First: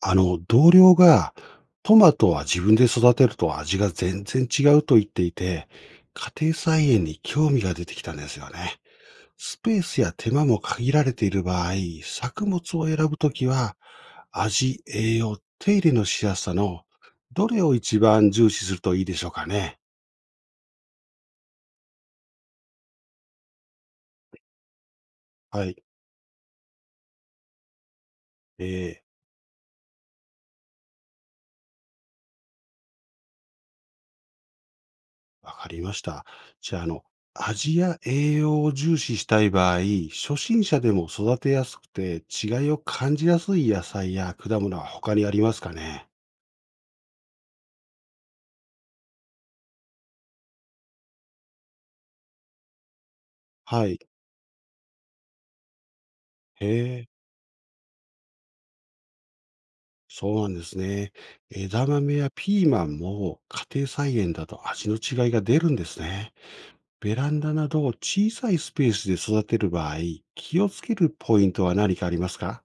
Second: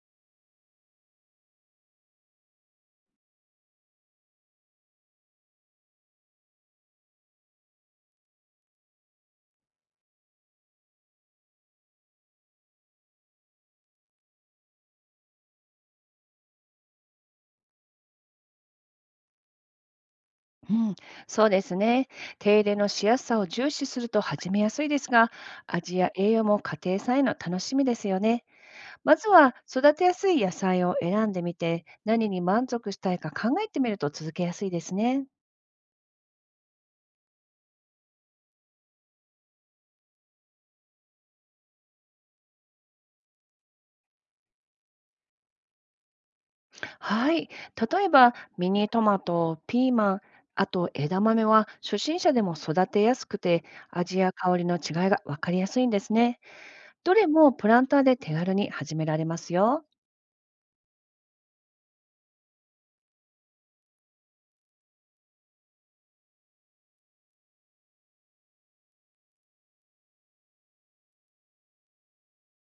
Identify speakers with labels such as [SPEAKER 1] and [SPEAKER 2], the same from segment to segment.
[SPEAKER 1] 同僚がトマトは自分で育てると味が全然違うと言っていて、家庭菜園に興味が出てきたんですよね。スペースや手間も限られている場合、作物を選ぶときは、味、栄養、手入れのしやすさの、どれを一番重視するといいでしょうかね？
[SPEAKER 2] うん、そうですね。手入れのしやすさを重視すると始めやすいですが、
[SPEAKER 1] はい。
[SPEAKER 2] 味や栄養も家庭菜の楽しみですよね。
[SPEAKER 1] ええ、
[SPEAKER 2] まずは育てやすい野菜を選んでみて、何に満足したいか考えてみると続けやすいですね。
[SPEAKER 1] わかりました。じゃあ、味や栄養を重視したい場合、初心者でも育てやすくて違いを感じやすい野菜や果物は他にありますかね？
[SPEAKER 2] はい。例えば、ミニトマト、ピーマン、あと枝豆は初心者でも育てやすくて、
[SPEAKER 1] はい。
[SPEAKER 2] 味や香りの違いが分かりやすいんですね。
[SPEAKER 1] へえ、
[SPEAKER 2] どれもプランターで手軽に始められますよ。
[SPEAKER 1] そうなんですね。枝豆やピーマンも家庭菜園だと味の違いが出るんですね。ベランダなど小さいスペースで育てる場合、気をつけるポイントは何かありますか？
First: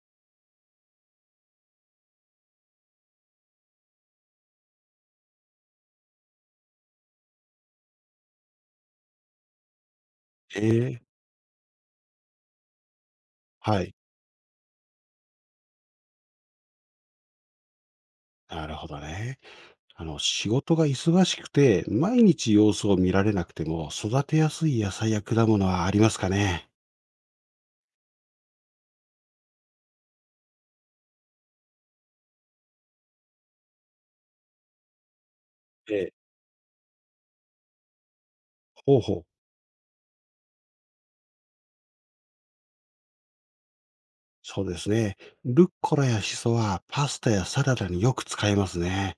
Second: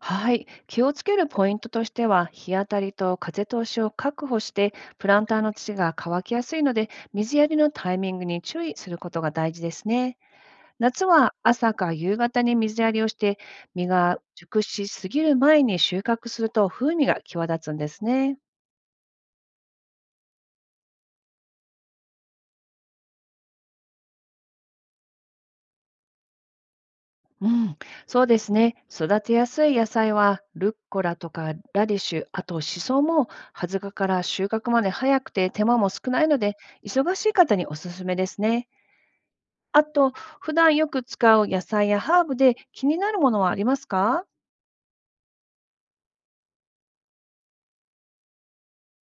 [SPEAKER 2] はい、気をつけるポイントとしては、日当たりと風通しを確保して、プランターの土が乾きやすいので、水やりのタイミングに注意することが大事ですね。
[SPEAKER 1] ええ、
[SPEAKER 2] 夏は朝か夕方に水やりをして、
[SPEAKER 1] は
[SPEAKER 2] 実
[SPEAKER 1] い。
[SPEAKER 2] が熟しすぎる前に収穫すると風味が際立つんですね。
[SPEAKER 1] なるほどね。仕事が忙しくて、毎日様子を見られなくても、育てやすい野菜や果物はありますかね？
[SPEAKER 2] うん、そうですね。育てやすい野菜は、ルッコラとかラディッシュ、あとシソも、葉塚から収穫まで早くて手間も
[SPEAKER 1] え
[SPEAKER 2] 少
[SPEAKER 1] え、
[SPEAKER 2] ないので、忙しい方におすすめですね。
[SPEAKER 1] ほうほう。
[SPEAKER 2] あと、普段よく使う野菜やハーブで気になるものはありますか？
[SPEAKER 1] そうですね。ルッコラやシソはパスタやサラダによく使えますね。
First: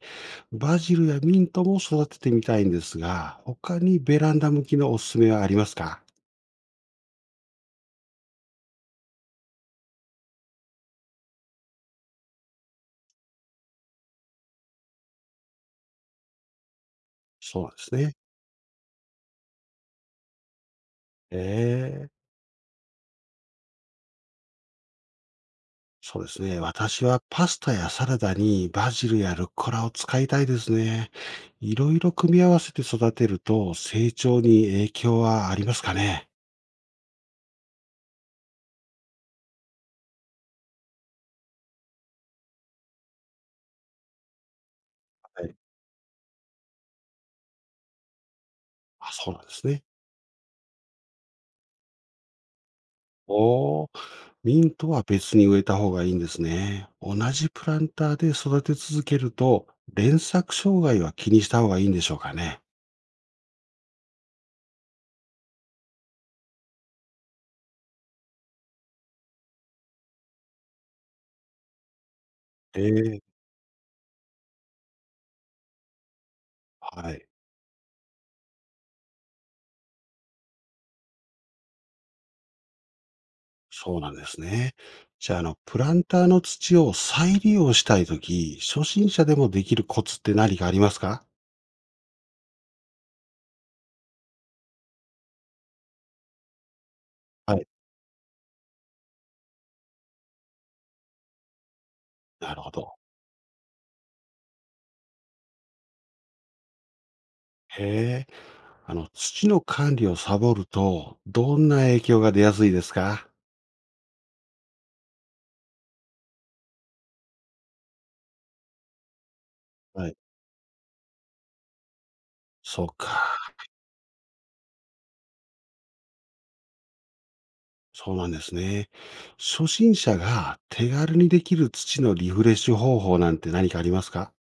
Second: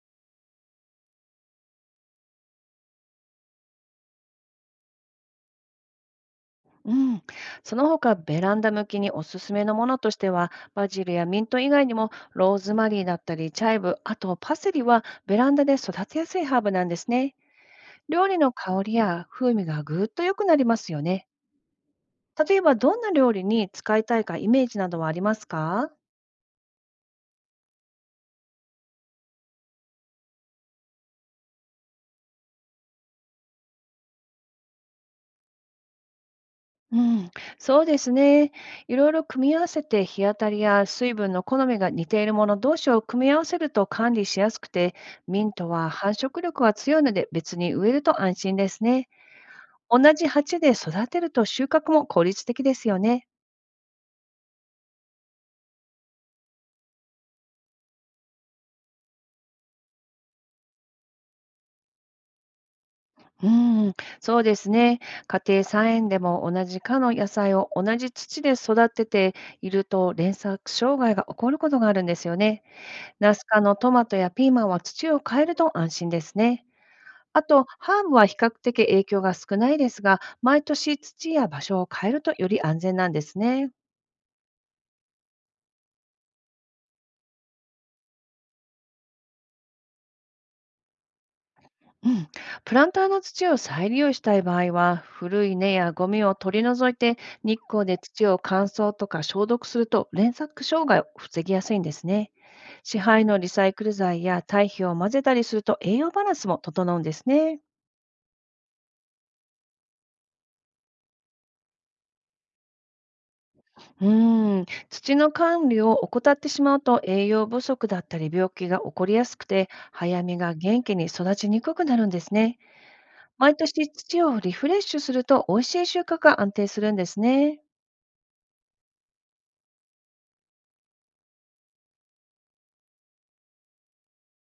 [SPEAKER 1] バジルやミントも育ててみたいんですが、他にベランダ向きのおすすめはありますか？
[SPEAKER 2] うん。その他、ベランダ向きにおすすめのものとしては、バジルやミント以外にも、ローズマリーだったり、チャイブ、あとパセリはベランダで育てやすいハーブなんですね。
[SPEAKER 1] そうなんですね。
[SPEAKER 2] 料理の香りや風味がぐーっと良くなりますよね。
[SPEAKER 1] ええ、
[SPEAKER 2] 例えば、どんな料理に使いたいかイメージなどはありますか？
[SPEAKER 1] そうですね。私はパスタやサラダにバジルやルッコラを使いたいですね。いろいろ組み合わせて育てると成長に影響はありますかね。
[SPEAKER 2] うん、そうですね。いろいろ組み合わせて日当たりや水分の好みが似ているもの同士を組み合わせると管理しやすくて、ミ
[SPEAKER 1] は
[SPEAKER 2] ン
[SPEAKER 1] い。
[SPEAKER 2] トは繁殖力が強いので別に植えると安心ですね。
[SPEAKER 1] あ、そうなんですね。
[SPEAKER 2] 同じ鉢で育てると収穫も効率的ですよね。
[SPEAKER 1] おー、ミントは別に植えた方がいいんですね。同じプランターで育て続けると、連作障害は気にした方がいいんでしょうかね。
[SPEAKER 2] うん、そうですね。家庭菜園でも同じ科の野菜を同じ土で育てていると連作障害が起こることがあるんですよね。
[SPEAKER 1] ええ。
[SPEAKER 2] ナス科のトマトやピーマンは土を変えると安心ですね。
[SPEAKER 1] はい。
[SPEAKER 2] あと、ハーブは比較的影響が少ないですが、毎年土や場所を変えるとより安全なんですね。
[SPEAKER 1] そうなんですね。じゃあ、プランターの土を再利用したいとき、初心者でもできるコツって何かありますか？
[SPEAKER 2] うん、プランターの土を再利用したい場合は、古い根やゴミを取り除いて、
[SPEAKER 1] は
[SPEAKER 2] 日
[SPEAKER 1] い。
[SPEAKER 2] 光で土を乾燥とか消毒すると、連作障害を防ぎやすいんですね。
[SPEAKER 1] なるほど。
[SPEAKER 2] 支配のリサイクル材や堆肥を混ぜたりすると、栄養バランスも整うんですね。
[SPEAKER 1] へえ。土の管理をサボると、どんな影響が出やすいですか？
[SPEAKER 2] うーん、土の管理を怠ってしまうと栄養不足だったり病気が起こりやすくて、
[SPEAKER 1] はい。
[SPEAKER 2] 早めが元気に育ちにくくなるんですね。
[SPEAKER 1] そうか。
[SPEAKER 2] 毎年土をリフレッシュすると美味しい収穫が安定するんですね。
[SPEAKER 1] そうなんですね。初心者が手軽にできる土のリフレッシュ方法なんて何かありますか？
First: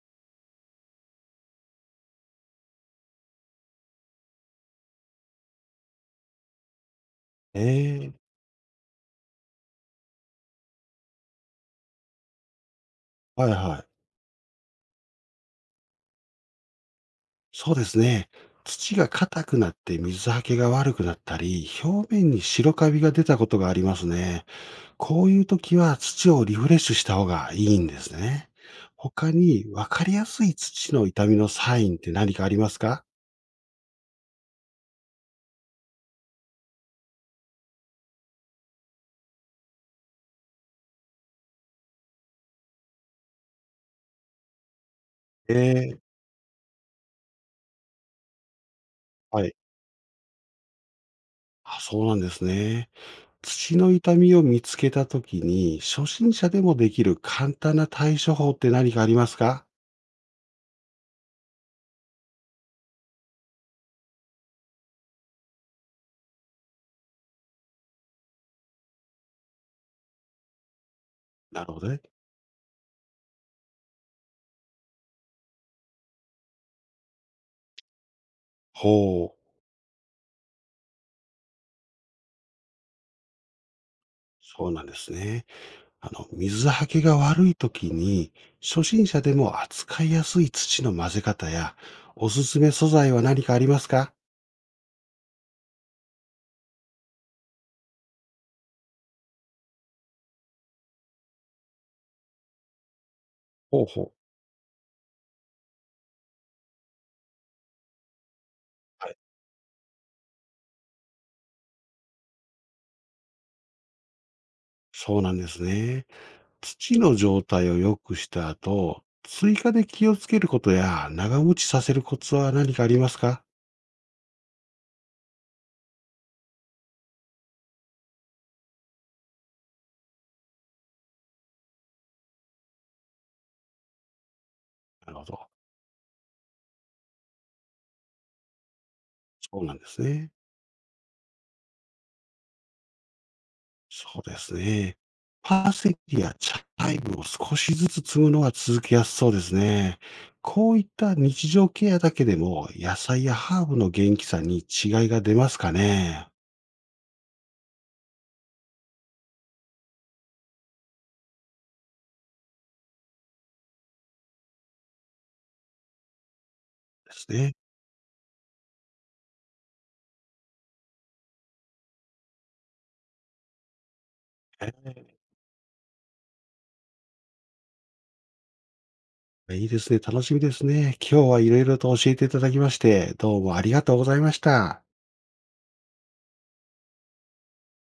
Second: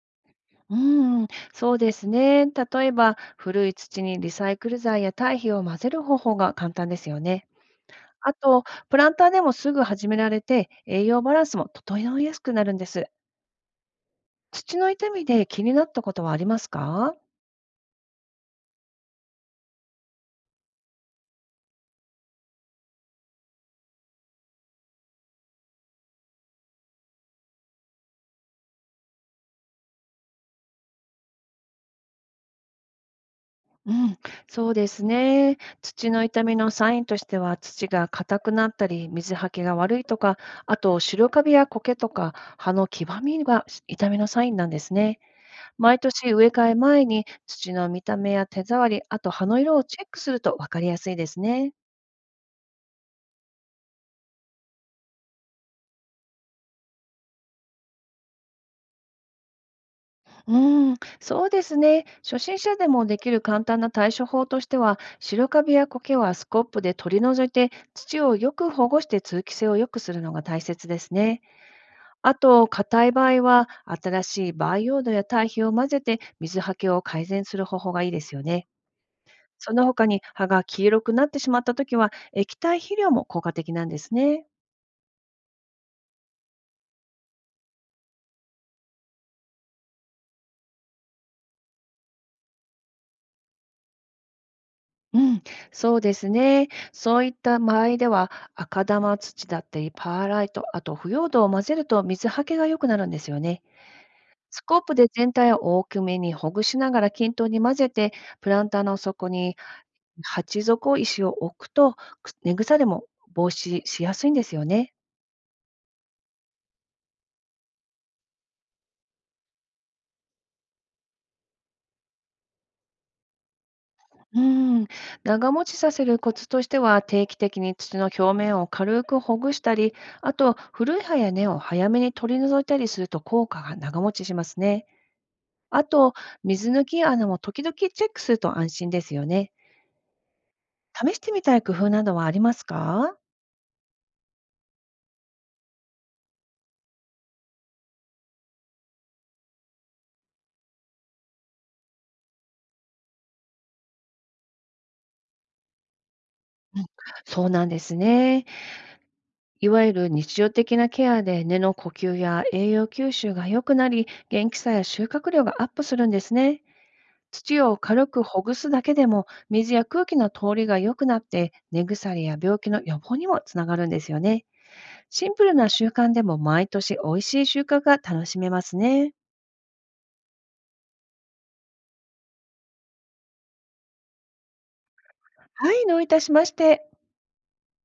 [SPEAKER 2] うーん、そうですね。例えば古い土にリサイクル材や堆肥を混ぜる方法が簡単ですよね。
[SPEAKER 1] ええ、
[SPEAKER 2] あと、プランターでもすぐ始められて栄養バランスも整いやすくなるんです。
[SPEAKER 1] はいはい。
[SPEAKER 2] 土の痛みで気になったことはありますか？
[SPEAKER 1] そうですね。土が硬くなって水はけが悪くなったり、表面に白カビが出たことがありますね。こういう時は土をリフレッシュした方がいいんですね。他に分かりやすい土の痛みのサインって何かありますか？
[SPEAKER 2] うん、そうですね。土の痛みのサインとしては、土が硬くなったり、水はけが悪いとか、あと白カビや苔とか、葉の黄ばみが痛みのサインなんですね。
[SPEAKER 1] え
[SPEAKER 2] 毎
[SPEAKER 1] え、
[SPEAKER 2] 年植え替え前に土の見た目や手触り、あと葉
[SPEAKER 1] はい。
[SPEAKER 2] の色をチェックすると分かりやすいですね。
[SPEAKER 1] あ、そうなんですね。土の痛みを見つけた時に、初心者でもできる簡単な対処法って何かありますか？
[SPEAKER 2] うん、そうですね。初心者でもできる簡単な対処法としては、白カビや苔はスコップで取り除いて、土をよく保護して通気性を良くするのが大切ですね。
[SPEAKER 1] なるほどね。
[SPEAKER 2] あと、硬い場合は、新しい培養土や堆肥を混ぜて水はけを改善する方法がいいですよね。
[SPEAKER 1] ほう。
[SPEAKER 2] その他に葉が黄色くなってしまったときは、液体肥料も効果的なんですね。
[SPEAKER 1] そうなんですね。水はけが悪い時に、初心者でも扱いやすい土の混ぜ方や、おすすめ素材は何かありますか？
[SPEAKER 2] うん、そうですね。そういった場合では、赤玉土だったり、パーライト、あと腐葉土を混ぜると水はけが良くなるんですよね。
[SPEAKER 1] ほうほう。
[SPEAKER 2] スコープで全体を大きめにほぐしながら均等に混ぜて、プランターの
[SPEAKER 1] はい。
[SPEAKER 2] 底に鉢底石を置くと、く根腐れも防止しやすいんですよね。
[SPEAKER 1] そうなんですね。土の状態を良くした後、追加で気をつけることや長持ちさせるコツは何かありますか？
[SPEAKER 2] うん、長持ちさせるコツとしては、定期的に土の表面を軽くほぐしたり、あと古い葉や根を早めに取り除いたりすると効果が長持ちしますね。
[SPEAKER 1] なるほど。
[SPEAKER 2] あと、水抜き穴も時々チェックすると安心ですよね。
[SPEAKER 1] そうなんですね。
[SPEAKER 2] 試してみたい工夫などはありますか？
[SPEAKER 1] そうですね。パセリやチャイムを少しずつ摘むのは続けやすそうですね。こういった日常ケアだけでも野菜やハーブの元気さに違いが出ますかね。
[SPEAKER 2] そうなんですね。いわゆる日常的なケアで根の呼吸や栄養吸収が良くなり、元気さや収穫量がアップするんですね。
[SPEAKER 1] ですね。
[SPEAKER 2] 土を軽くほぐすだけでも、水や空気の通りが良くなって、根腐れや病気の予防にもつながるんですよね。シンプルな習慣でも毎年美味しい収穫が楽しめますね。
[SPEAKER 1] え、いいですね。楽しみですね。今日はいろいろと教えていただきまして、どうもありがとうございました。
[SPEAKER 2] はい、どういたしまして。